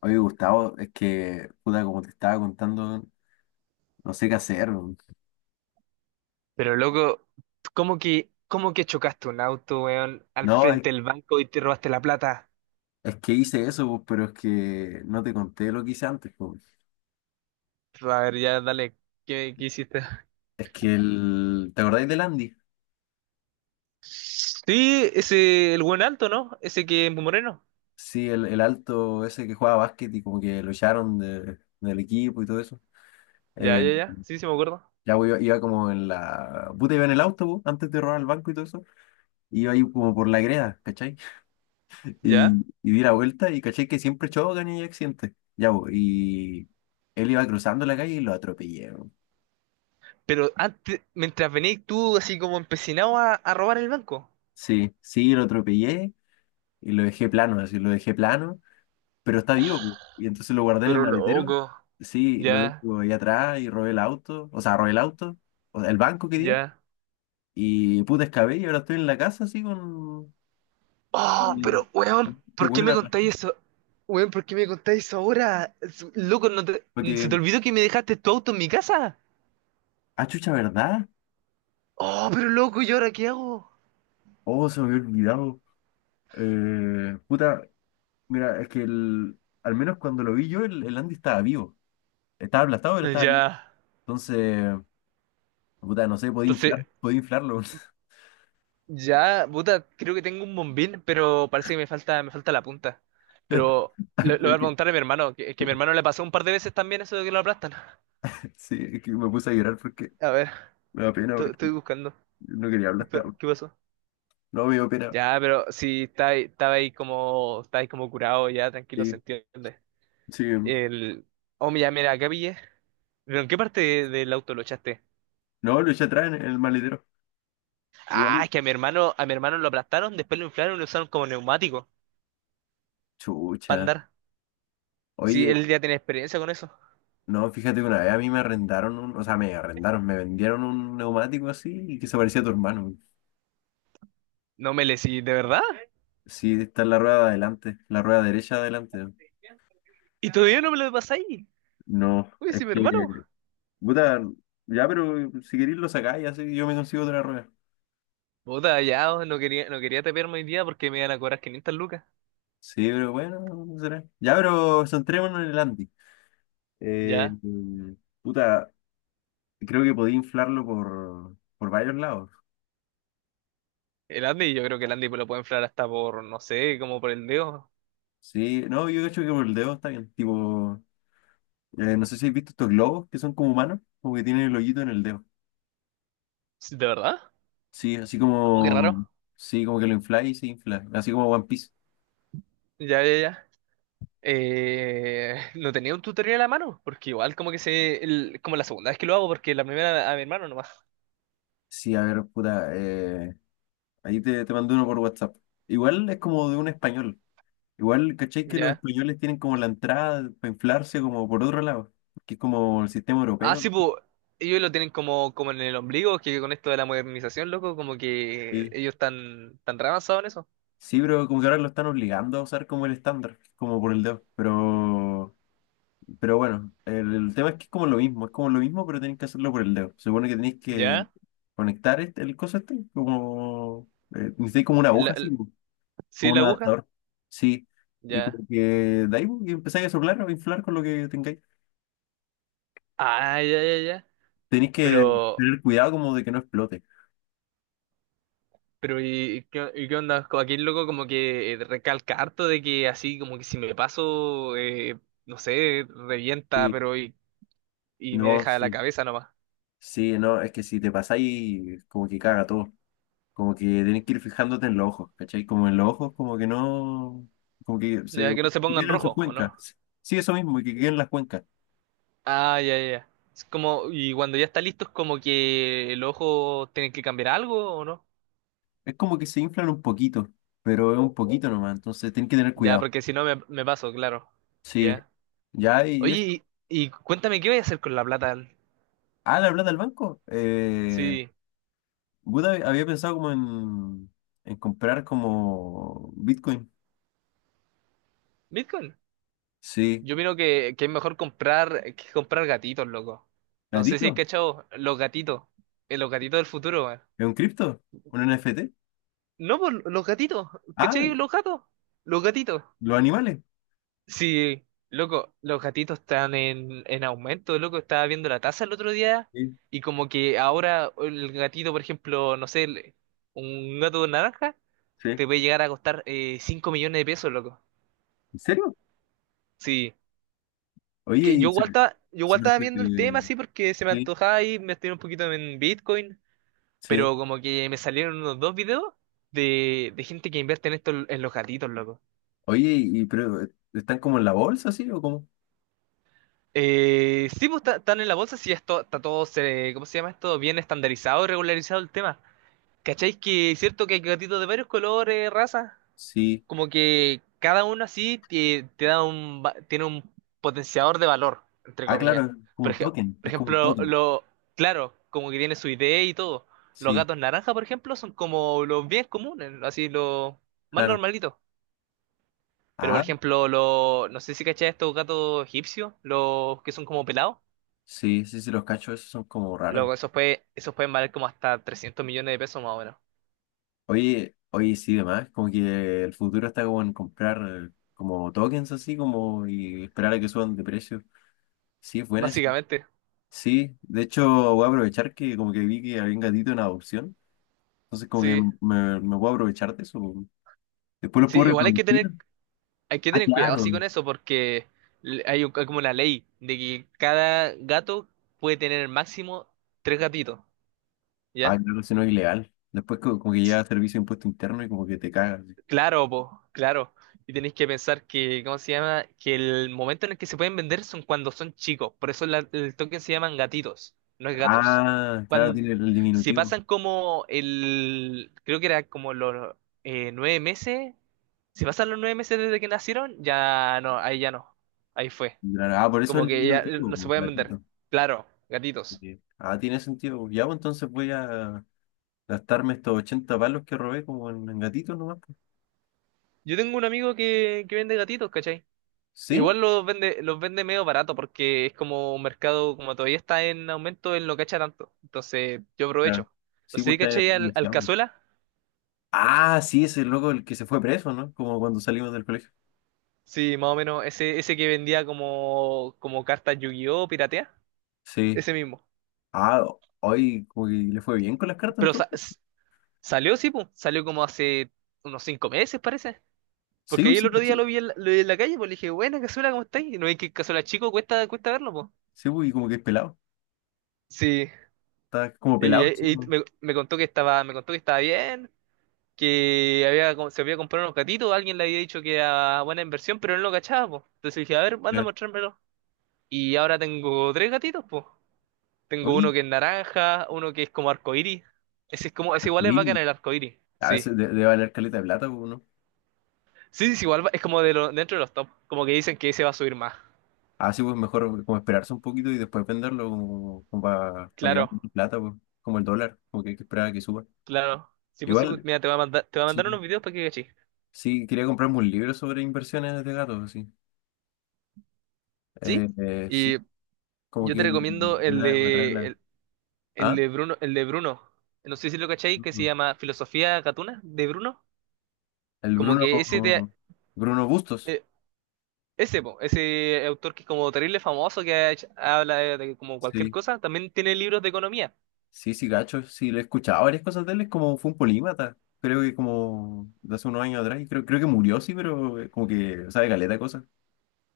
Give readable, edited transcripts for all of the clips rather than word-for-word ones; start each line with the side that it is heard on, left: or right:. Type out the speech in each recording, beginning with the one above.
left: Oye, Gustavo, es que, puta, como te estaba contando, no sé qué hacer, weón.
right: Pero loco, ¿cómo que chocaste un auto, weón, al
left: No, es,
right: frente del banco y te robaste la plata?
left: es que hice eso, pues, pero es que no te conté lo que hice antes, pues.
right: A ver, ya dale, ¿qué hiciste?
left: Es que el... ¿Te acordáis del Andy?
right: Sí, ese, el buen alto, ¿no? Ese que es moreno.
left: Sí, el alto ese que jugaba básquet y como que lo echaron del equipo y todo eso.
right: Ya,
left: Eh,
right: ya, ya, sí, sí me acuerdo.
left: ya pues, iba como en la... Puta, iba en el autobús antes de robar el banco y todo eso. Iba ahí como por la greda, ¿cachai?
right: Ya.
left: Y di la vuelta y caché que siempre chocan y hay accidentes. Ya, pues, y... Él iba cruzando la calle y lo atropellé.
right: Pero antes, mientras venís tú así como empecinado a robar el banco.
left: Sí, lo atropellé y lo dejé plano, así lo dejé plano, pero está vivo, pu. Y entonces lo guardé en el
right: Pero
left: maletero.
right: loco,
left: Sí, lo
right: ya,
left: dejo ahí atrás y robé el auto, o sea, robé el auto, o sea, el banco quería,
right: ya.
left: y puta escabé y ahora estoy en la casa así con...
right: Oh,
left: el-
right: pero weón,
left: con este
right: ¿por qué
left: weón
right: me contáis eso? Weón, ¿por qué me contáis eso ahora? Loco, ¿no te- ¿se te
left: porque,
right: olvidó que me dejaste tu auto en mi casa?
left: ah, chucha, ¿verdad?
right: Oh, pero loco, ¿y ahora qué hago?
left: Oh, se me había olvidado. Puta, mira, es que el, al menos cuando lo vi yo, el Andy estaba vivo. Estaba aplastado, pero estaba vivo.
right: Ya.
left: Entonces, puta, no sé, podía
right: Entonces,
left: inflar, podía inflarlo.
right: ya, puta, creo que tengo un bombín, pero parece que me falta la punta. Pero
left: Ay,
right: lo voy
left: pero
right: a
left: que,
right: preguntar a mi hermano, que a mi hermano le pasó un par de veces también eso de que lo aplastan.
left: sí, es que me puse a llorar porque
right: A ver,
left: me da pena, porque
right: estoy buscando.
left: no quería hablar hasta ahora.
right: ¿Qué pasó?
left: No, me dio pena.
right: Ya, pero sí, estaba ahí como curado, ya, tranquilo, se
left: Sí,
right: entiende.
left: sí.
right: El, oh, mira, mira, acá pillé. ¿Pero en qué parte del auto lo echaste?
left: No, lo eché atrás en el maletero.
right: Ah,
left: Igual.
right: es que a mi hermano lo aplastaron, después lo inflaron y lo usaron como neumático para
left: Chucha.
right: andar. Sí,
left: Oye,
right: él ya tiene experiencia con eso.
left: no, fíjate que una vez a mí me arrendaron un, o sea, me arrendaron, me vendieron un neumático así y que se parecía a tu hermano.
right: No me le sí, ¿de verdad?
left: Sí, está en la rueda de adelante, la rueda derecha de adelante.
right: ¿Y todavía no me lo pasáis?
left: No,
right: Uy,
left: es
right: sí, mi hermano.
left: que, puta, ya, pero si queréis lo sacáis, así yo me consigo otra rueda.
right: Puta, ya, oh, no quería tapearme hoy día porque me iban a cobrar 500 lucas.
left: Sí, pero bueno, no será. Ya, pero centrémonos en el Andy. Eh,
right: Ya.
left: puta, creo que podía inflarlo por varios lados.
right: El Andy, yo creo que el Andy lo puede inflar hasta por, no sé, como por el dedo.
left: Sí, no, yo hecho que por el dedo está bien. Tipo, no sé si has visto estos globos que son como humanos, como que tienen el hoyito en el dedo.
right: Sí, ¿de verdad?
left: Sí, así
right: No, qué raro.
left: como, sí, como que lo infla y se infla, así como One Piece.
right: Ya, ya, ya. No tenía un tutorial a la mano, porque igual como que como la segunda vez que lo hago, porque la primera a mi hermano nomás.
left: Sí, a ver, puta, ahí te, te mandé uno por WhatsApp. Igual es como de un español. Igual, ¿cachai que los
right: Ya.
left: españoles tienen como la entrada para inflarse como por otro lado? Que es como el sistema
right: Ah,
left: europeo.
right: sí, pues ellos lo tienen como en el ombligo, que con esto de la modernización, loco, como que
left: Sí
right: ellos están tan re avanzados en eso.
left: Sí, pero como que ahora lo están obligando a usar como el estándar, como por el dedo. Pero bueno, el tema es que es como lo mismo, es como lo mismo, pero tenéis que hacerlo por el dedo. Se supone que tenéis que
right: ¿Ya?
left: conectar el coso este, como necesitáis como una
right: La-
left: aguja así,
right: la-
left: como
right: ¿Sí,
left: como
right: la
left: un
right: aguja?
left: adaptador. Sí. Y como
right: Ya.
left: que de ahí pues, y empezáis a soplar o inflar con lo que tengáis.
right: Ah, ya, ya, ya.
left: Tenéis
right: Pero,
left: que tener cuidado como de que no explote.
right: pero ¿y qué onda? Como aquí el loco como que recalca harto de que así como que si me paso, no sé, revienta,
left: Sí,
right: pero y, me
left: no,
right: deja la
left: sí.
right: cabeza nomás.
left: Sí, no, es que si te pasáis, como que caga todo. Como que tenés que ir fijándote en los ojos, ¿cachai? Como en los ojos, como que no, como que se
right: Ya que no se
left: que
right: pongan
left: quedan en sus
right: rojo, ¿o no?
left: cuencas. Sí, eso mismo, que quedan en las cuencas.
right: Ah, ya, ya, ya. Es como, y cuando ya está listo, es como que el ojo tiene que cambiar algo o no.
left: Es como que se inflan un poquito, pero es un poquito nomás, entonces tenés que tener
right: Ya,
left: cuidado.
right: porque si no me paso, claro.
left: Sí,
right: Ya.
left: ya, y esto.
right: Oye, y cuéntame, ¿qué voy a hacer con la plata?
left: Ah, la plata del banco.
right: Sí,
left: Buda había pensado como en comprar como Bitcoin.
right: Bitcoin.
left: Sí.
right: Yo miro que es mejor comprar que comprar gatitos, loco. No sé si has
left: ¿Gatito?
right: cachado los gatitos. Los gatitos del futuro, weón.
left: ¿Es un cripto? ¿Un NFT?
right: No, pues los gatitos.
left: Ah,
right: ¿Cachai? Los gatos. Los gatitos.
left: los animales.
right: Sí, loco, los gatitos están en, aumento, loco. Estaba viendo la tasa el otro día
left: Sí.
right: y como que ahora el gatito, por ejemplo, no sé, un gato naranja
left: Sí.
right: te puede llegar a costar 5 millones de pesos, loco.
left: ¿En serio?
right: Sí,
left: Oye,
right: que yo igual estaba, yo
left: se-
right: igual
left: pero,
right: estaba viendo el tema
left: se-
right: así porque se me
left: eh,
right: antojaba y me estoy un poquito en Bitcoin,
left: sí.
right: pero como que me salieron unos dos videos de gente que invierte en esto en los gatitos, loco.
left: Oye, y pero, ¿están como en la bolsa, sí? ¿O cómo?
right: Sí, pues están en la bolsa, sí, esto, está todo, ¿cómo se llama esto? Bien estandarizado, y regularizado el tema. ¿Cacháis que es cierto que hay gatitos de varios colores, razas?
left: Sí.
right: Como que cada uno así te da tiene un potenciador de valor, entre
left: Ah, claro,
right: comillas.
left: es como
right: Por
left: un
right: ej-
left: token,
right: por
left: es como un
right: ejemplo,
left: token.
right: claro, como que tiene su idea y todo. Los
left: Sí,
right: gatos naranja, por ejemplo, son como los bien comunes, así los más
left: claro.
right: normalitos. Pero, por
left: Ah,
right: ejemplo, no sé si cacháis estos gatos egipcios, los que son como pelados.
left: sí, sí, sí, los cachos esos son como raros.
right: Luego, eso pueden valer como hasta 300 millones de pesos más o menos.
left: Oye, oye, sí, demás, como que el futuro está como en comprar como tokens así, como y esperar a que suban de precio. Sí, es buena eso.
right: Básicamente,
left: Sí, de hecho voy a aprovechar que como que vi que había un gatito en adopción, entonces como que
right: sí.
left: me voy a aprovechar de eso. Después lo
right: Sí,
left: puedo
right: igual hay que
left: reproducir.
right: tener, hay que
left: Ah,
right: tener cuidado
left: claro.
right: así con eso porque hay, hay como una ley de que cada gato puede tener máximo tres gatitos,
left: Ah,
right: ¿ya?
left: claro, si no es ilegal. Después como que llega a servicio de impuesto interno y como que te cagas.
right: Claro, po, claro. Y tenéis que pensar que, ¿cómo se llama? Que el momento en el que se pueden vender son cuando son chicos. Por eso el token se llaman gatitos, no es gatos.
left: Ah, claro,
right: Cuando,
left: tiene el
right: si
left: diminutivo.
right: pasan creo que era como los 9 meses, si pasan los 9 meses desde que nacieron, ya no. Ahí fue.
left: Claro, ah, por eso
right: Como
left: el
right: que ya
left: diminutivo,
right: no se
left: po,
right: pueden vender.
left: gatito.
right: Claro,
left: Ok.
right: gatitos.
left: Ah, tiene sentido, po. Ya, pues entonces voy a gastarme estos 80 palos que robé como en gatitos nomás, pues.
right: Yo tengo un amigo que vende gatitos, ¿cachai?
left: ¿Sí?
right: Igual los vende medio barato porque es como un mercado, como todavía está en aumento, él no cacha tanto. Entonces yo
left: Claro.
right: aprovecho. No
left: Sí,
right: sé
left: pues
right: si
left: está
right: caché al
left: denunciando.
right: Cazuela.
left: Ah, sí, ese loco el que se fue preso, ¿no? Como cuando salimos del colegio.
right: Sí, más o menos ese que vendía como cartas Yu-Gi-Oh! Piratea.
left: Sí.
right: Ese mismo.
left: Ah, hoy como que le fue bien con las cartas
right: Pero sa-
left: entonces.
right: s- salió, sí, pues. Salió como hace unos 5 meses, parece.
left: Sí,
right: Porque ahí
left: pues
right: el
left: sí,
right: otro día lo
left: caché.
right: vi en la, lo vi en la calle, pues le dije, buena Cazuela, ¿cómo estáis? Y no veis que Cazuela chico cuesta, verlo, pues.
left: Sí, pues, y como que es pelado.
right: Sí.
left: Está como
right: Y,
left: pelado, chico,
right: y
left: ¿no?
right: me me contó que estaba bien, se había comprado unos gatitos, alguien le había dicho que era buena inversión, pero él no cachaba, po. Entonces dije, a ver, manda a
left: Ya.
right: mostrármelo. Y ahora tengo tres gatitos, po. Tengo uno
left: Oye,
right: que es naranja, uno que es como arcoíris. Ese igual es bacán
left: sí,
right: el arcoíris,
left: a
right: sí.
left: veces debe valer caleta de plata, pues, ¿no?
right: Sí, sí, sí, igual es como dentro de los top, como que dicen que ese va a subir más.
left: Así pues mejor como esperarse un poquito y después venderlo como, para que valga
right: Claro,
left: tu plata, pues, como el dólar, como que hay que esperar a que suba.
right: claro. Sí, pues,
left: Igual,
right: mira, te voy a mandar
left: sí,
right: unos videos para que cachis.
left: sí, quería comprarme un libro sobre inversiones de gatos, sí.
right: ¿Sí?
left: Sí,
right: Y
left: como
right: yo te
left: que
right: recomiendo el
left: me trae la...
right: de, El
left: Ah,
right: de Bruno, el de Bruno, no sé si lo cacháis, que se
left: no,
right: llama Filosofía Gatuna de Bruno.
left: el
right: Como
left: Bruno,
right: que ese te-
left: Bruno Bustos,
right: eh, ese, po, ese autor que es como terrible famoso, que habla de, como cualquier
left: sí,
right: cosa, también tiene libros de economía.
left: sí, sí, gacho, sí, lo he escuchado varias cosas de él, es como fue un polímata. Creo que como de hace unos años atrás, y creo, creo que murió, sí, pero como que sabe caleta de cosas.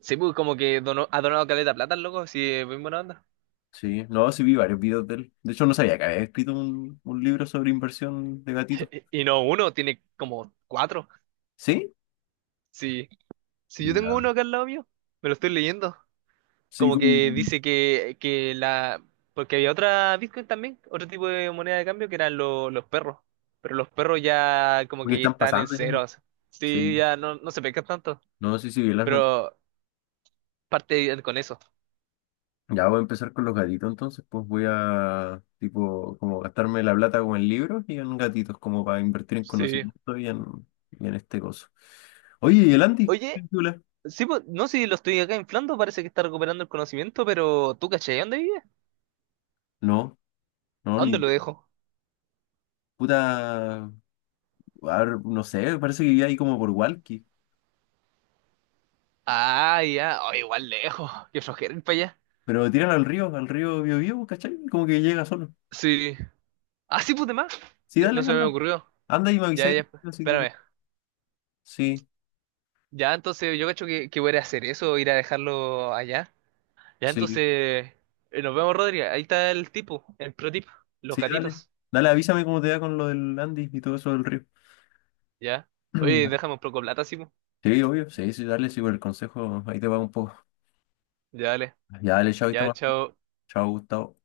right: Sí, pues como que ha donado caleta de plata, el loco, sí, es muy buena onda.
left: Sí, no, sí vi varios videos de él. De hecho, no sabía que había escrito un libro sobre inversión de gatitos.
right: Y no uno, tiene como cuatro.
left: ¿Sí?
right: Sí, si yo tengo
left: Ya.
right: uno acá al lado mío, me lo estoy leyendo.
left: Sí,
right: Como
left: como
right: que dice que la. Porque había otra Bitcoin también, otro tipo de moneda de cambio que eran los perros. Pero los perros ya como
left: porque
right: que
left: están
right: están en
left: pasando ya, ¿no?
right: ceros. Sí,
left: Sí.
right: ya no, no se pescan tanto.
left: No, sí, sí, vi las
right: Pero parte con eso.
left: ya voy a empezar con los gatitos, entonces, pues voy a, tipo, como gastarme la plata como en libros y en gatitos, como para invertir en
right: Sí.
left: conocimiento y en este coso. Oye, ¿y el Andy? ¿Qué?
right: Oye,
left: ¿Película?
right: sí, pues, no sé si lo estoy acá inflando, parece que está recuperando el conocimiento, pero ¿tú cachai? ¿Dónde vive?
left: No, no,
right: ¿A
left: ni
right: dónde lo
left: idea.
right: dejo?
left: Puta, a ver, no sé, parece que vive ahí como por Walkie.
right: Ah, ya. Oh, igual lejos. Qué flojera ir para allá.
left: Pero tiran al río Biobío, ¿cachai? Como que llega solo.
right: Sí. Ah, sí, pues más.
left: Sí,
right: Ya,
left: dale,
right: no se me
left: anda.
right: ocurrió.
left: Anda y me
right: Ya,
left: avisáis
right: ya.
left: después. Así que, pues,
right: Espérame.
left: sí,
right: Ya, entonces yo cacho que, voy a ir a hacer eso, ir a dejarlo allá. Ya, entonces
left: sí,
right: nos vemos, Rodri. Ahí está el tipo, el pro tip, los
left: sí, dale.
right: gatitos.
left: Dale, avísame cómo te va con lo del Andy y todo eso del río.
right: Ya. Oye, déjame un poco de plata, sí,
left: Sí, obvio. Sí, sí, dale, sí, por el consejo. Ahí te va un poco.
right: Ya, dale.
left: Ya, dale, chao, está
right: Ya,
left: más.
right: chao.
left: Chao, Gustavo.